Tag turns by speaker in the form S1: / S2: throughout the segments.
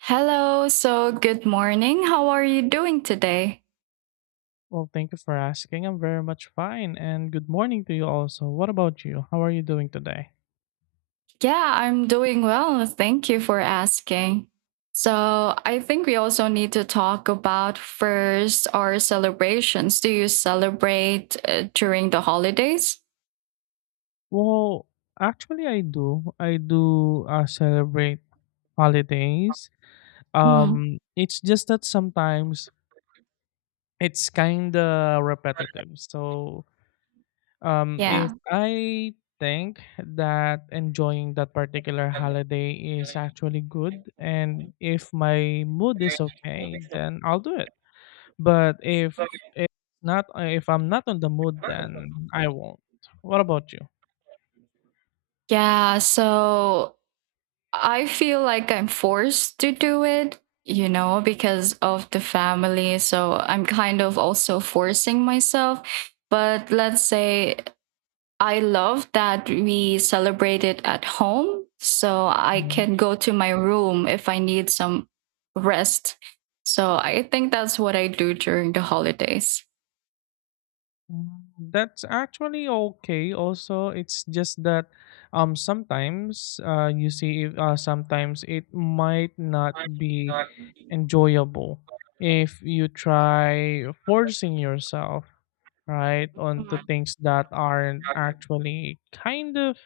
S1: Hello, so good morning. How are you doing today?
S2: Well, thank you for asking. I'm very much fine, and good morning to you also. What about you? How are you doing today?
S1: Yeah, I'm doing well. Thank you for asking. So, I think we also need to talk about first our celebrations. Do you celebrate during the holidays?
S2: Well, actually, I do. I do celebrate holidays.
S1: Mm,
S2: It's just that sometimes it's kind of repetitive. So, if
S1: yeah.
S2: I think that enjoying that particular holiday is actually good, and if my mood is okay, then I'll do it. But if if I'm not on the mood, then I won't. What about you?
S1: Yeah, so I feel like I'm forced to do it, because of the family. So, I'm kind of also forcing myself but let's say I love that we celebrate it at home. So I
S2: Mhm.
S1: can go to my room if I need some rest. So I think that's what I do during the holidays.
S2: Mm, That's actually okay. Also, it's just that sometimes you see if sometimes it might not be enjoyable if you try forcing yourself right onto
S1: Mhm.
S2: things that aren't actually kind of—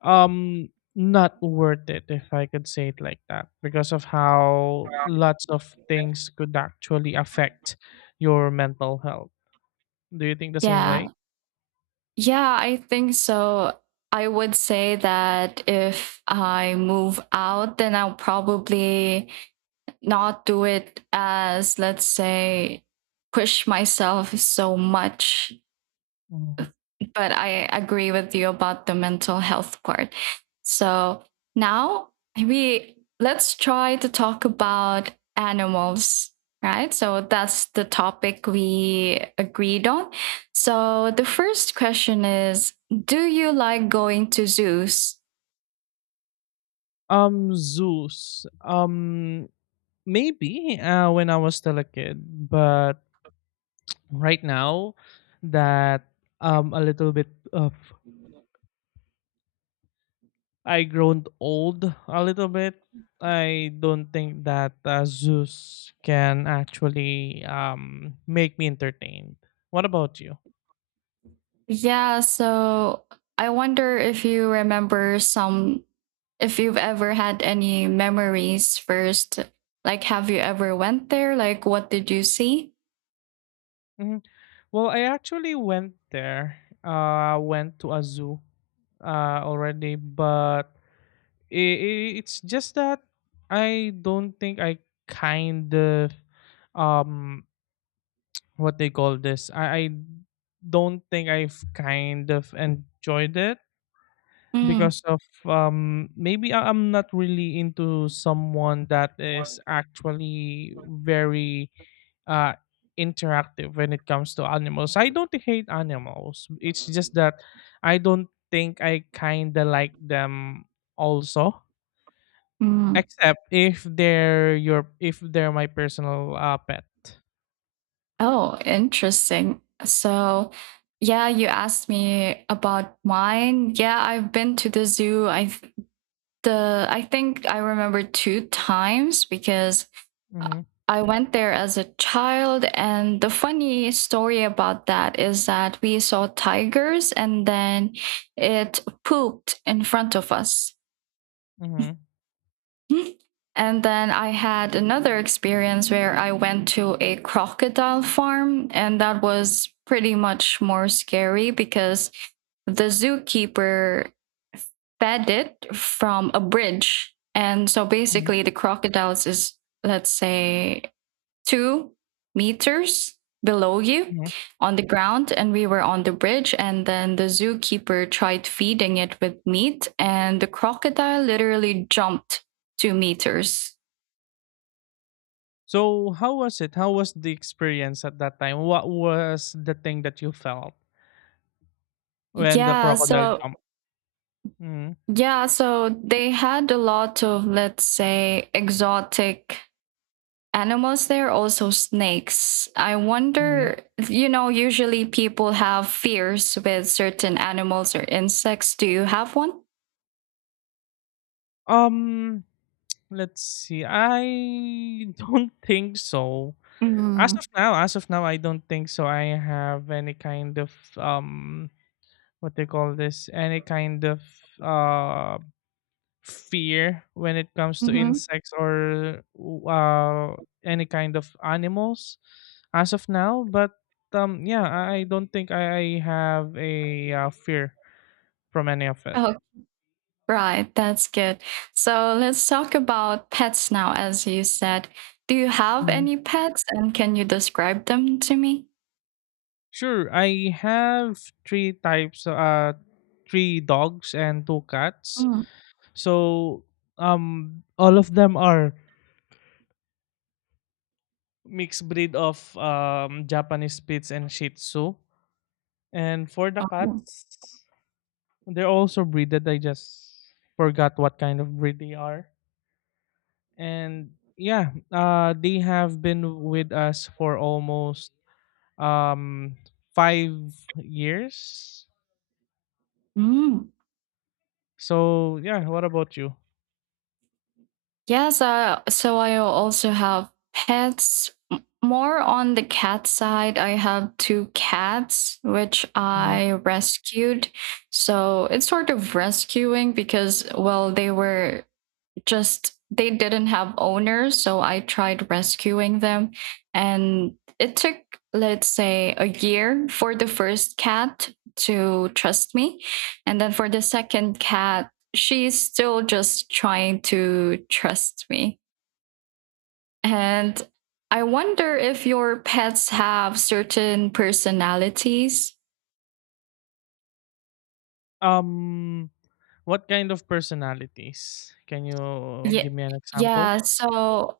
S2: Um, not worth it, if I could say it like that, because of how lots of things could actually affect your mental health. Do you think the same
S1: Yeah.
S2: way?
S1: Yeah, I think so. I would say that if I move out, then I'll probably not do it as, let's say, push myself so much
S2: Mhm.
S1: but I agree with you about the mental health part. So now we let's try to talk about animals, right? So that's the topic we agreed on. So the first question is, do you like going to zoos?
S2: Zeus. Maybe when I was still a kid, but right now that a little bit I grown old a little bit. I don't think that Zeus can actually make me entertained. What about you?
S1: Yeah, so I wonder if you remember some, if you've ever had any memories first. Like, have you ever went there? Like, what did you see?
S2: Hmm. Well, I actually went there. Went to a zoo already, but it's just that I don't think I kind of— um what they call this. I don't think I've kind of enjoyed it
S1: Mm,
S2: because of maybe I'm not really into someone that is actually very uh interactive when it comes to animals. I don't hate animals. It's just that I don't think I kind of like them also.
S1: mm.
S2: Except if they're my personal pet.
S1: Oh, interesting. So, yeah, you asked me about mine. Yeah, I've been to the zoo. I th- the I think I remember two times because I
S2: Mm-hmm,
S1: I went there as a child, and the funny story about that is that we saw tigers, and then it pooped in front of us.
S2: mm-hmm.
S1: And then I had another experience where I went to a crocodile farm, and that was pretty much more scary because the zookeeper fed it from a bridge. And so
S2: Hmm,
S1: basically, the crocodiles is, let's say, 2 meters below you
S2: hmm.
S1: on the ground, and we were on the bridge, and then the zookeeper tried feeding it with meat, and the crocodile literally jumped 2 meters.
S2: So how was it? How was the experience at that time? What was the thing that you felt when the
S1: Yeah,
S2: crocodile
S1: so
S2: jumped? Mm-hmm,
S1: yeah, so they had a lot of, let's say, exotic animals there, also snakes. I wonder,
S2: mm-hmm.
S1: usually people have fears with certain animals or insects. Do you have one?
S2: Um, let's see. I don't think so. As
S1: Mm.
S2: of now, as of now, I don't think so. I have any kind of um, what they call this? Any kind of uh fear when it comes to
S1: Mm-hmm.
S2: insects or uh any kind of animals. As of now. But yeah, I don't think I have a fear from any of it.
S1: Right, that's good. So let's talk about pets now, as you said. Do you have any pets and can you describe them to me?
S2: Sure, I have three dogs and two cats.
S1: Mm.
S2: So all of them are mixed breed of Japanese Spitz and Shih Tzu. And for the
S1: Oh,
S2: cats, they're also breeded. I just forgot what kind of breed they are. And yeah, they have been with us for almost um 5 years.
S1: mm.
S2: So yeah, what about you?
S1: Yes, so I also have pets. More on the cat side, I have two cats which
S2: Mm-hmm.
S1: I rescued. So it's sort of rescuing because, well, they were just they didn't have owners, so I tried rescuing them, and it took, let's say, a year for the first cat to trust me, and then for the second cat, she's still just trying to trust me. And I wonder if your pets have certain personalities.
S2: Um, what kind of personalities? Can you
S1: Yeah,
S2: give me an example?
S1: yeah, so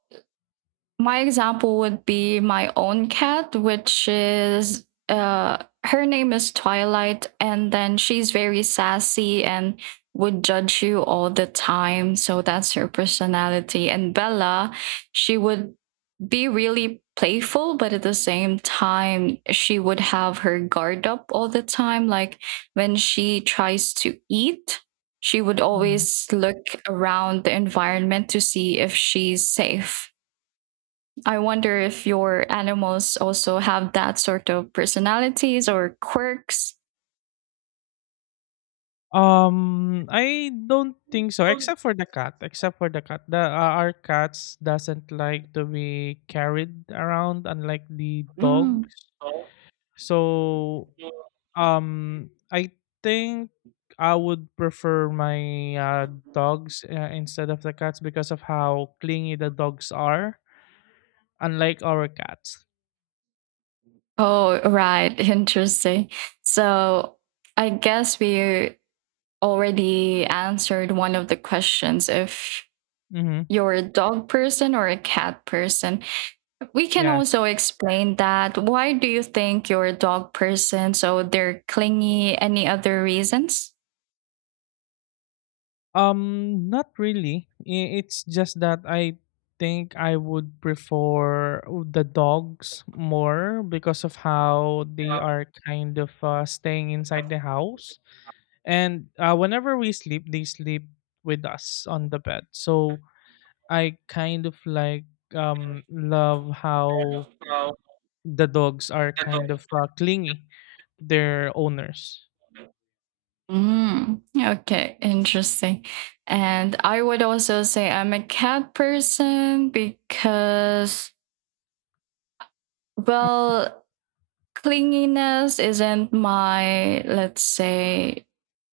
S1: my example would be my own cat, which is her name is Twilight, and then she's very sassy and would judge you all the time. So that's her personality. And Bella, she would be really playful, but at the same time, she would have her guard up all the time. Like when she tries to eat, she would
S2: Mhm.
S1: always look around the environment to see if she's safe. I wonder if your animals also have that sort of personalities or quirks.
S2: I don't think so, except for the cat. Except for the cat, the our cats doesn't like to be carried around, unlike the dogs.
S1: Mm.
S2: So, I think I would prefer my dogs instead of the cats because of how clingy the dogs are, unlike our cats.
S1: Oh, right. Interesting. So I guess we already answered one of the questions if
S2: Mm-hmm.
S1: you're a dog person or a cat person. We can
S2: Yeah.
S1: also explain that. Why do you think you're a dog person? So they're clingy. Any other reasons?
S2: Not really. It's just that I think I would prefer the dogs more because of how they are kind of staying inside the house. And whenever we sleep, they sleep with us on the bed. So I kind of love how the dogs are kind of clingy to their owners.
S1: Mm, okay, interesting. And I would also say I'm a cat person because, well, clinginess isn't my, let's say,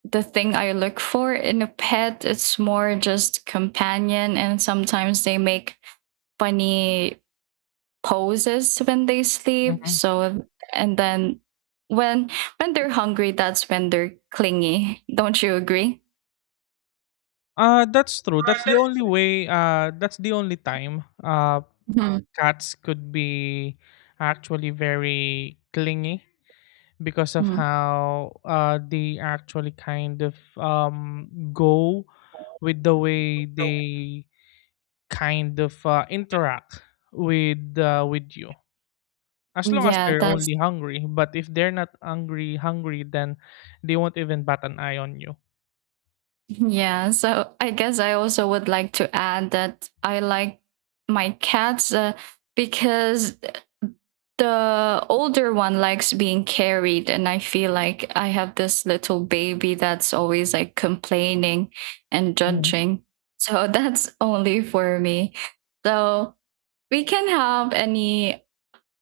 S1: the thing I look for in a pet. It's more just companion, and sometimes they make funny poses when they sleep.
S2: Mhm.
S1: So, and then when when they're hungry, that's when they're clingy. Don't you agree?
S2: That's true. That's the only way that's the only time cats could be actually very clingy because of
S1: Mhm.
S2: how they actually kind of go with the way they kind of interact with you as long as
S1: Yeah,
S2: they're
S1: that's
S2: only hungry, but if they're not hungry hungry, then they won't even bat an eye on you.
S1: yeah. So I guess I also would like to add that I like my cats, because the older one likes being carried, and I feel like I have this little baby that's always like complaining and
S2: Mhm.
S1: judging. So that's only for me. So we can have any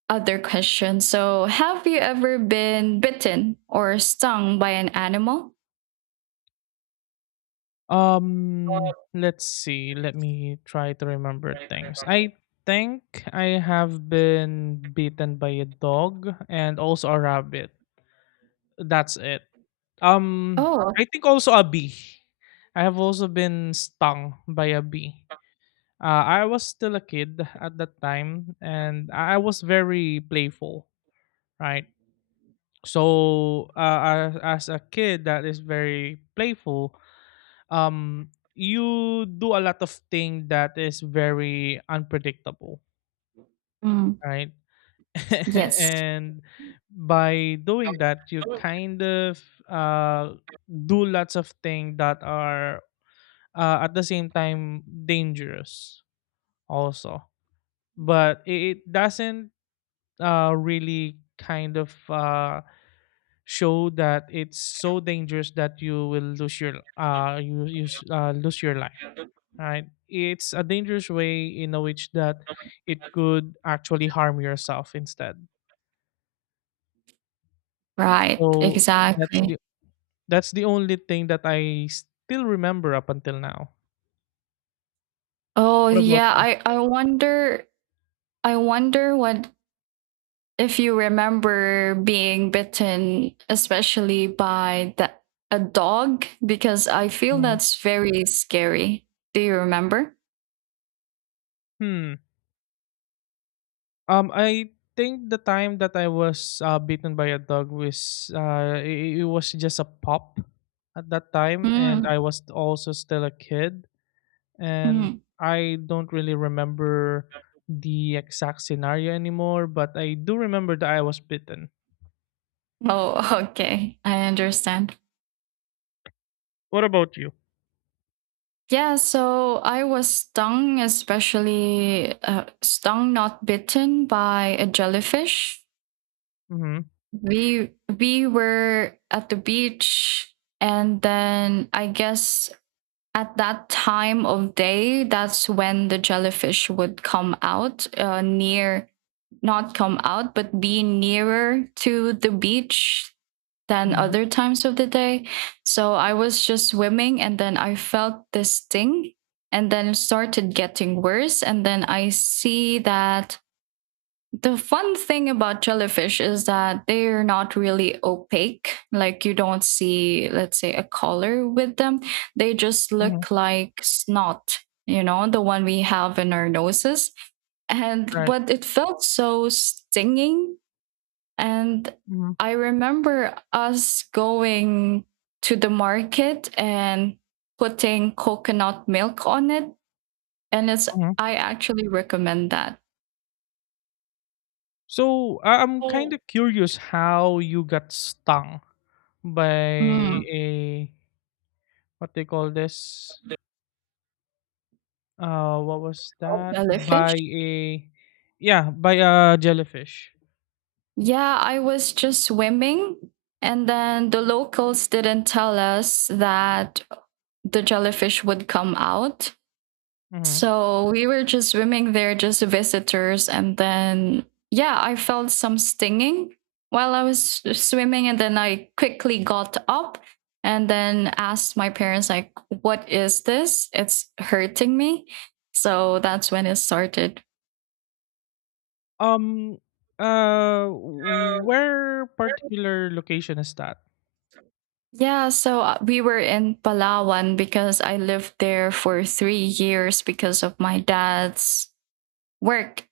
S1: other question. So, have you ever been bitten or stung by an animal?
S2: Let's see. Let me try to remember things. I think I have been beaten by a dog and also a rabbit. That's it. Um,
S1: Oh,
S2: I think also a bee. I have also been stung by a bee. I was still a kid at that time, and I was very playful, right? So, as a kid that is very playful, you do a lot of thing that is very unpredictable,
S1: mm,
S2: right?
S1: yes.
S2: And by doing that, you kind of uh, do lots of things that are at the same time dangerous also, but it doesn't really kind of show that it's so dangerous that you will lose your lose your life, right? It's a dangerous way in a which that it could actually harm yourself instead.
S1: Right,
S2: So that's
S1: exactly.
S2: the only thing that I still remember up until now.
S1: Oh,
S2: What about
S1: yeah,
S2: you?
S1: I wonder what if you remember being bitten, especially by the a dog, because I feel
S2: Mhm.
S1: that's very scary. Do you remember?
S2: Hmm. I think the time that I was beaten by a dog was it was just a pup at that time, and
S1: Mm,
S2: I was also still a kid, and
S1: mm.
S2: I don't really remember the exact scenario anymore, but I do remember that I was bitten.
S1: Oh, okay. I understand.
S2: What about you?
S1: Yeah, so I was stung, especially stung, not bitten by a jellyfish.
S2: Mm-hmm.
S1: we we were at the beach, and then I guess at that time of day, that's when the jellyfish would come out, near, not come out but be nearer to the beach than
S2: Mm-hmm.
S1: other times of the day. So I was just swimming, and then I felt this thing, and then it started getting worse, and then I see that the fun thing about jellyfish is that they're not really opaque. Like, you don't see, let's say, a color with them. They just
S2: Mm-hmm.
S1: look like snot, you know, the one we have in our noses. And
S2: Right.
S1: but it felt so stinging. And
S2: Mm-hmm.
S1: I remember us going to the market and putting coconut milk on it. And it's
S2: Mm-hmm.
S1: I actually recommend that.
S2: So I'm kind of curious how you got stung by
S1: Mm,
S2: a, what they call this, what was that?
S1: jellyfish.
S2: By a— yeah, by a jellyfish.
S1: Yeah, I was just swimming, and then the locals didn't tell us that the jellyfish would come out.
S2: Mhm.
S1: So we were just swimming there, just visitors. And then, yeah, I felt some stinging while I was swimming. And then I quickly got up and then asked my parents, like, what is this? It's hurting me. So that's when it started.
S2: Um, where particular location is that?
S1: Yeah, so we were in Palawan because I lived there for 3 years because of my dad's work.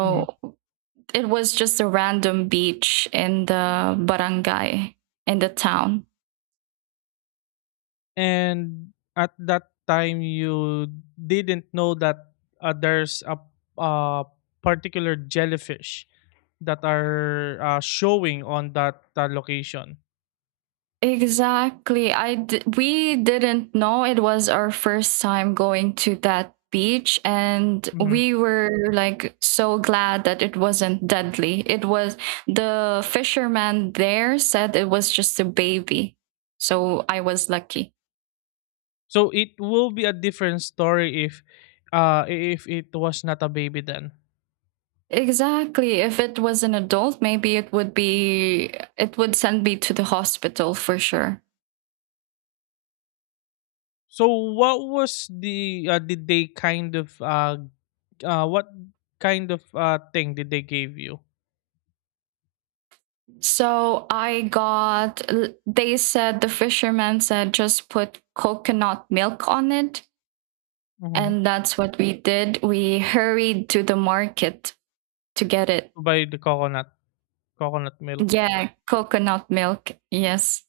S2: Mhm.
S1: it was just a random beach in the barangay, in the town.
S2: And at that time, you didn't know that there's a uh, particular jellyfish that are showing on that location.
S1: Exactly. We didn't know. It was our first time going to that beach, and
S2: Mhm.
S1: we were like so glad that it wasn't deadly. It was The fisherman there said it was just a baby. So I was lucky.
S2: So it will be a different story if it was not a baby then.
S1: Exactly. If it was an adult, maybe it would send me to the hospital for sure.
S2: So what was the did they kind of what kind of thing did they give you?
S1: So I got, they said, The fisherman said, just put coconut milk on it.
S2: Hmm.
S1: And that's what we did. We hurried to the market to get it.
S2: To buy the coconut milk
S1: Yeah, coconut milk. Yes.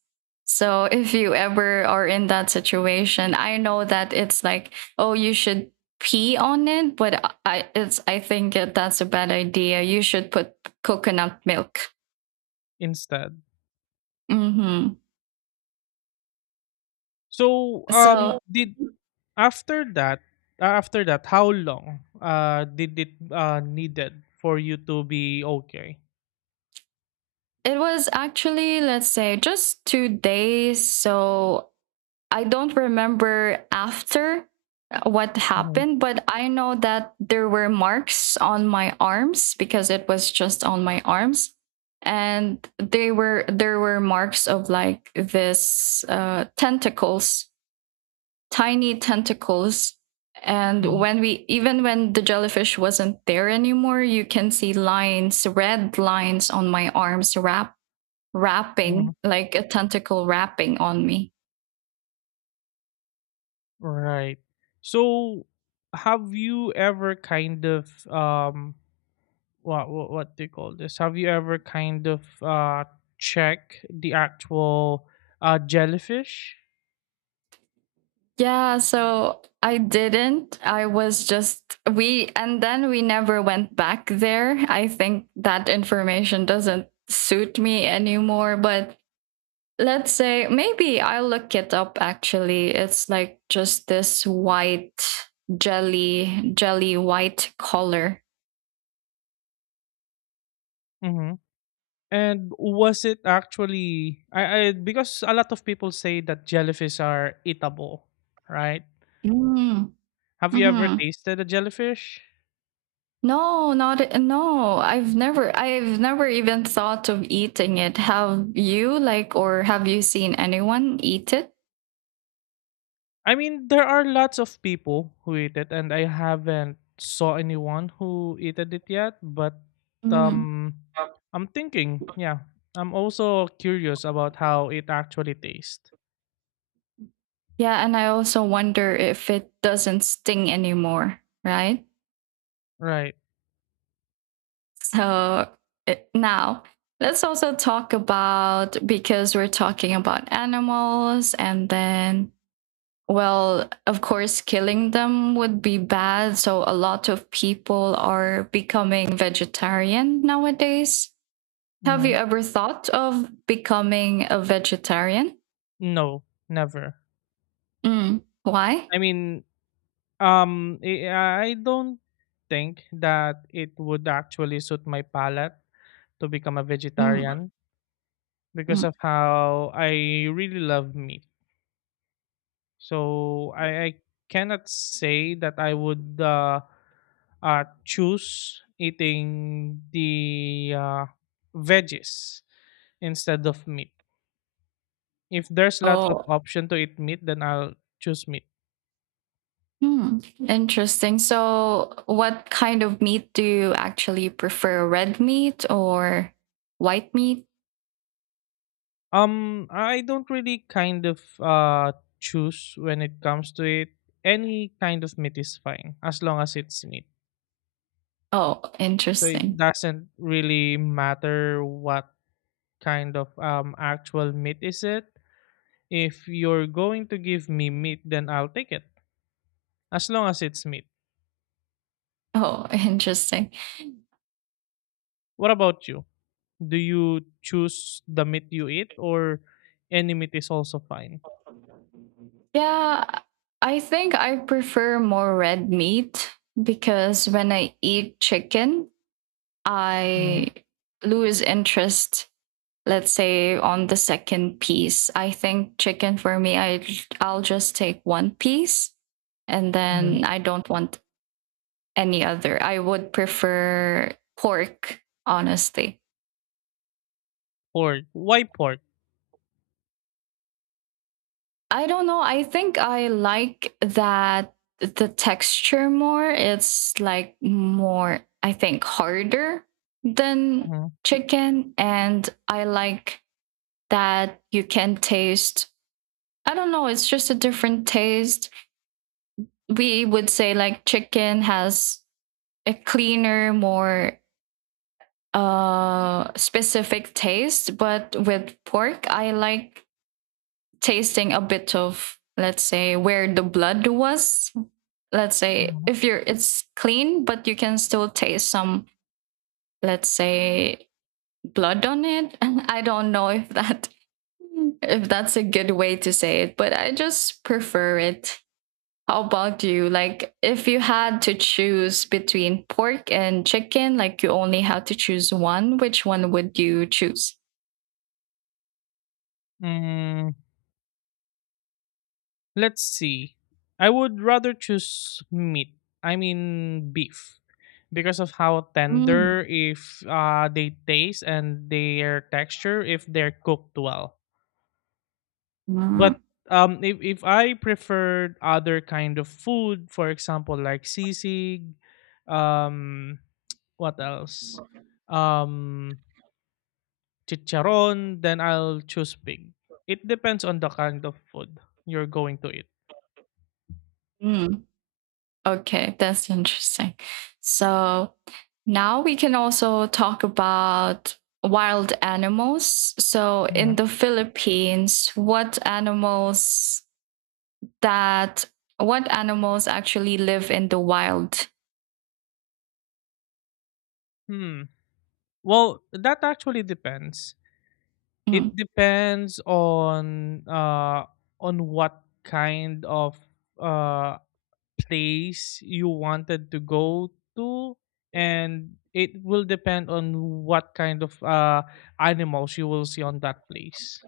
S1: So if you ever are in that situation, I know that it's like, oh, you should pee on it, but I think that that's a bad idea. You should put coconut milk.
S2: instead?
S1: Mm-hmm.
S2: So
S1: So
S2: did after that after that how long did it needed for you to be okay?
S1: it was actually, let's say, just 2 days. So I don't remember after what
S2: Hmm.
S1: happened, but I know that there were marks on my arms because it was just on my arms. And they were there were marks of like this, tentacles, tiny tentacles. And
S2: Hmm.
S1: when we even when the jellyfish wasn't there anymore, you can see lines, red lines on my arms wrapped wrapping,
S2: Hmm.
S1: like a tentacle wrapping on me.
S2: Right. So have you ever kind of— what do you call this? Have you ever kind of check the actual jellyfish?
S1: Yeah, so I didn't. I was just we and then we never went back there. I think that information doesn't suit me anymore, but let's say maybe I'll look it up actually. It's like just this white jelly white color.
S2: Mm-hmm. And was it actually, I because a lot of people say that jellyfish are eatable, right?
S1: Mm.
S2: Have you ever
S1: Mhm.
S2: tasted a jellyfish?
S1: No, not at- no. I've never even thought of eating it. Have you seen anyone eat it?
S2: I mean, there are lots of people who eat it, and I haven't saw anyone who eaten it yet. But
S1: Mm.
S2: um, I'm thinking, yeah, I'm also curious about how it actually tastes.
S1: Yeah, and I also wonder if it doesn't sting anymore, right?
S2: Right.
S1: So now let's also talk about, because we're talking about animals and then, well, of course, killing them would be bad. So a lot of people are becoming vegetarian nowadays. Have you
S2: Mhm.
S1: ever thought of becoming a vegetarian?
S2: No, never.
S1: Mm. Why?
S2: I mean, I don't think that it would actually suit my palate to become a
S1: Mm.
S2: vegetarian
S1: Mm.
S2: because of how I really love meat. So I cannot say that I would choose eating the veggies instead of meat. If there's lots of
S1: Oh.
S2: option to eat meat, then I'll choose meat.
S1: Hmm. Interesting. So, what kind of meat do you actually prefer? Red meat or white meat?
S2: I don't really kind of choose when it comes to it. Any kind of meat is fine as long as it's meat.
S1: Oh,
S2: So it
S1: interesting.
S2: doesn't really matter what kind of actual meat is it. If you're going to give me meat, then I'll take it as long as it's meat.
S1: Oh, interesting.
S2: What about you? Do you choose the meat you eat, or any meat is also fine?
S1: Yeah, I think I prefer more red meat because when I eat chicken, I
S2: Mm-hmm.
S1: lose interest, let's say, on the second piece. I think chicken for me, I'll just take one piece, and then I don't want any other. I would prefer pork, honestly.
S2: Pork. Why pork?
S1: I don't know, I think I like that the texture more. It's like more, I think, harder than chicken. And I like that you can taste, I don't know, it's just a different taste. We would say like chicken has a cleaner, more specific taste, but with pork I like tasting a bit of, let's say, where the blood was. Let's say
S2: Mm-hmm.
S1: if you're it's clean but you can still taste some, let's say, blood on it. I don't know if that if that's a good way to say it, but I just prefer it. How about you? Like, if you had to choose between pork and chicken, like you only had to choose one, which one would you choose?
S2: Mm-hmm. Let's see. I would rather choose meat. I mean beef, because of how
S1: Mm.
S2: tender if they taste and their texture if they're cooked well. But
S1: Mm.
S2: if I preferred other kind of food, for example, like sisig, um, what else, um, chicharon, then I'll choose pig. It depends on the kind of food you're going to eat.
S1: Mm. Okay, that's interesting. So now we can also talk about wild animals. So in
S2: Mhm.
S1: the Philippines, that what animals actually live in the wild?
S2: Hmm. Well, that actually depends.
S1: Hmm.
S2: It depends on what kind of uh place you wanted to go to, and it will depend on what kind of animals you will see on that place.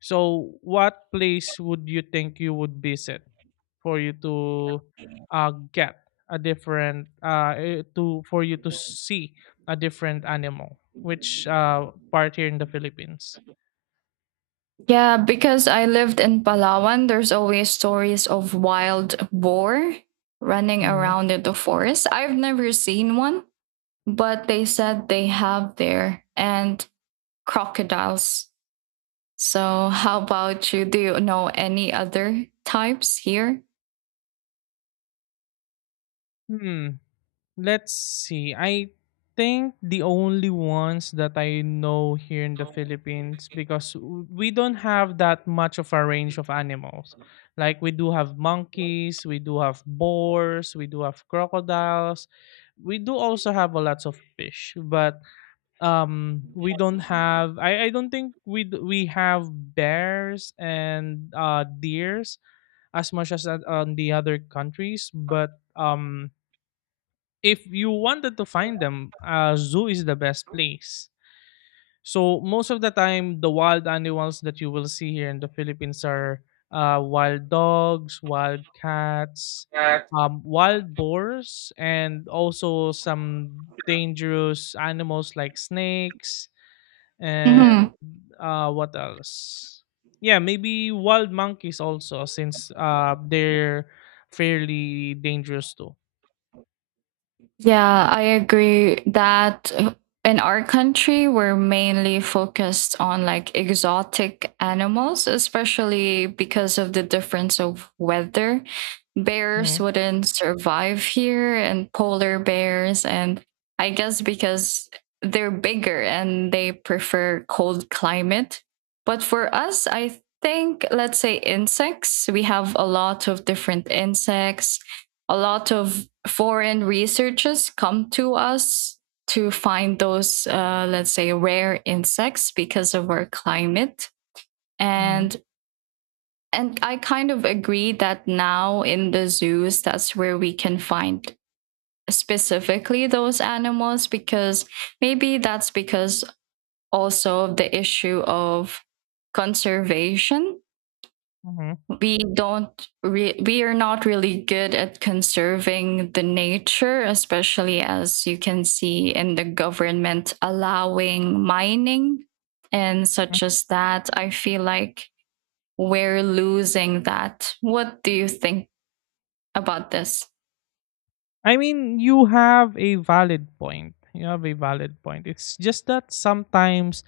S2: So, what place would you think you would visit for you to get a different eh, to for you to see a different animal? Which part here in the Philippines?
S1: Yeah, because I lived in Palawan, there's always stories of wild boar running
S2: Mhm.
S1: around in the forest. I've never seen one, but they said they have there, and crocodiles. So, how about you? Do you know any other types here?
S2: Hmm. Let's see. I think the only ones that I know here in the Philippines, because we don't have that much of a range of animals. Like we do have monkeys, we do have boars, we do have crocodiles. We do also have a lots of fish, but we don't have— I don't think we have bears and deers as much as that on the other countries, but if you wanted to find them, a zoo is the best place. So most of the time, the wild animals that you will see here in the Philippines are wild dogs, wild cats, wild boars, and also some dangerous animals like snakes and
S1: Mhm.
S2: what else? Yeah, maybe wild monkeys also, since they're fairly dangerous too.
S1: Yeah, I agree that, in our country, we're mainly focused on like exotic animals, especially because of the difference of weather. Bears wouldn't survive here, and polar bears, and I guess because they're bigger and they prefer cold climate. But for us, I think, let's say insects, we have a lot of different insects. A lot of foreign researchers come to us to find those, let's say, rare insects because of our climate.
S2: Mm-hmm.
S1: And and I kind of agree that now in the zoos, that's where we can find specifically those animals, because maybe that's because also the issue of conservation.
S2: Mm-hmm.
S1: We don't re- we are not really good at conserving the nature, especially as you can see in the government allowing mining and such as that. I feel like we're losing that. What do you think about this?
S2: I mean, you have a valid point. You have a valid point. It's just that sometimes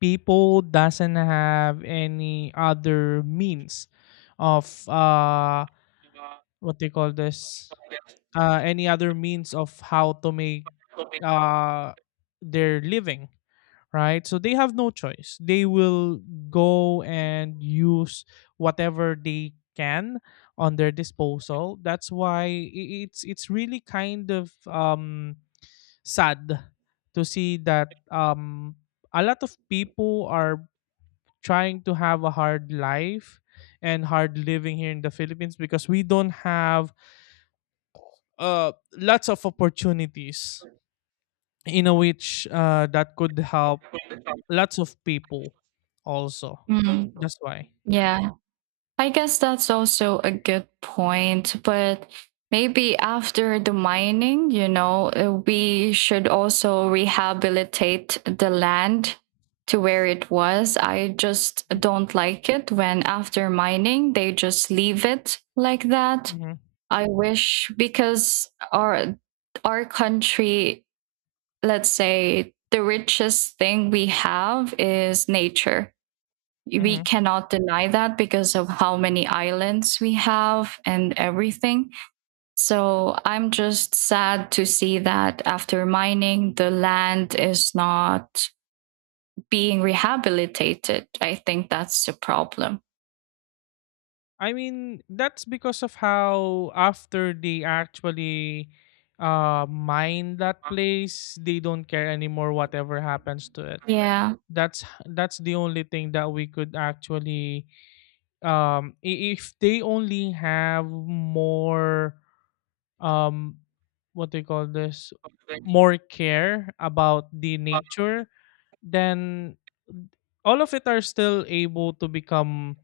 S2: people doesn't have any other means of— what they call this, any other means of how to make uh their living, right? So they have no choice. They will go and use whatever they can on their disposal. That's why it's really kind of sad to see that a lot of people are trying to have a hard life and hard living here in the Philippines, because we don't have lots of opportunities in a which that could help lots of people also.
S1: Mm,
S2: That's why—
S1: yeah, I guess that's also a good point, but maybe after the mining, we should also rehabilitate the land to where it was. I just don't like it when after mining they just leave it like that.
S2: Hmm.
S1: I wish, because our country, let's say the richest thing we have is nature. We
S2: Hmm.
S1: cannot deny that because of how many islands we have and everything. So I'm just sad to see that after mining, the land is not being rehabilitated. I think that's the problem.
S2: I mean, that's because of how, after they actually mine that place, they don't care anymore whatever happens to it.
S1: Yeah.
S2: That's the only thing that we could actually— if they only have more— um what do you call this, more care about the nature, then all of it are still able to become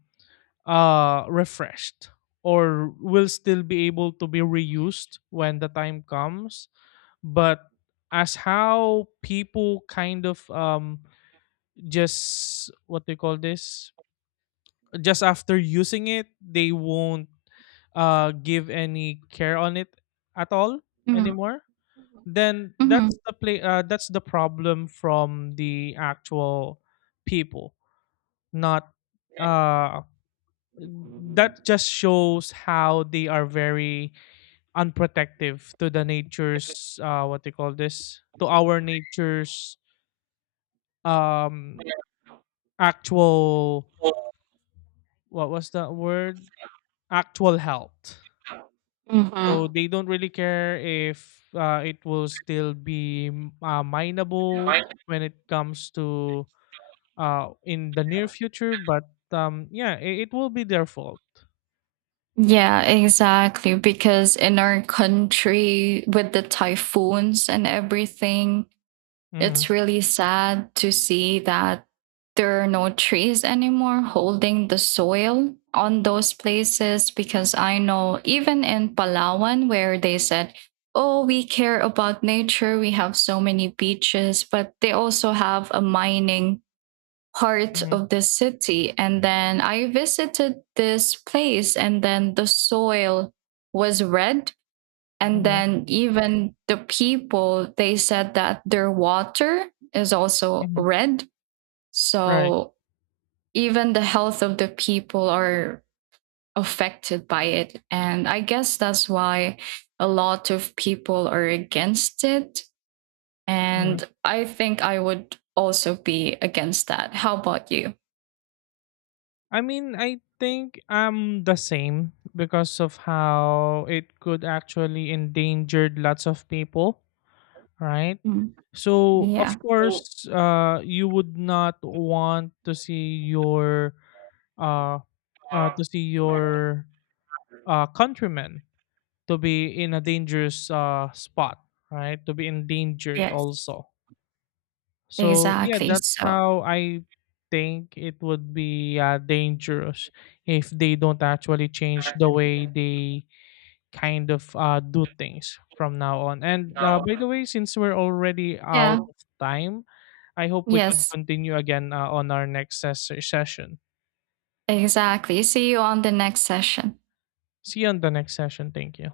S2: refreshed, or will still be able to be reused when the time comes. But as how people kind of— just what they call this, just after using it, they won't give any care on it at all anymore, then
S1: Mm-hmm.
S2: that's the play that's the problem from the actual people, not— uh that just shows how they are very unprotective to the nature's what they call this, to our nature's um actual— what was that word actual health. So they don't really care if it will still be mineable when it comes to— in the near future, but yeah, it will be their fault.
S1: Yeah, exactly. Because in our country, with the typhoons and everything, it's
S2: Mm-hmm,
S1: really sad to see that there are no trees anymore holding the soil on those places, because I know even in Palawan, where they said, oh, we care about nature, we have so many beaches, but they also have a mining part
S2: mm-hmm,
S1: of the city. And then I visited this place, and then the soil was red, and
S2: mm-hmm.
S1: then even the people, they said that their water is also
S2: Mm-hmm.
S1: red.
S2: Right.
S1: So even the health of the people are affected by it. And I guess that's why a lot of people are against it.
S2: Mhm.
S1: And I think I would also be against that. How about you?
S2: I mean, I think I'm the same because of how it could actually endangered lots of people, right?
S1: Mm.
S2: So, of
S1: Yeah.
S2: course, you would not want to uh, see your countrymen to be in a dangerous spot, right? To be endangered
S1: Yes.
S2: also. So yeah,
S1: Exactly.
S2: that's
S1: So,
S2: how I think it would be dangerous if they don't actually change the way they kind of do things from now on. And by the way, since we're already
S1: yeah.
S2: out of time, I hope we could
S1: Yes.
S2: continue again on our next session.
S1: Exactly. See you on the next session.
S2: See you on the next session. Thank you.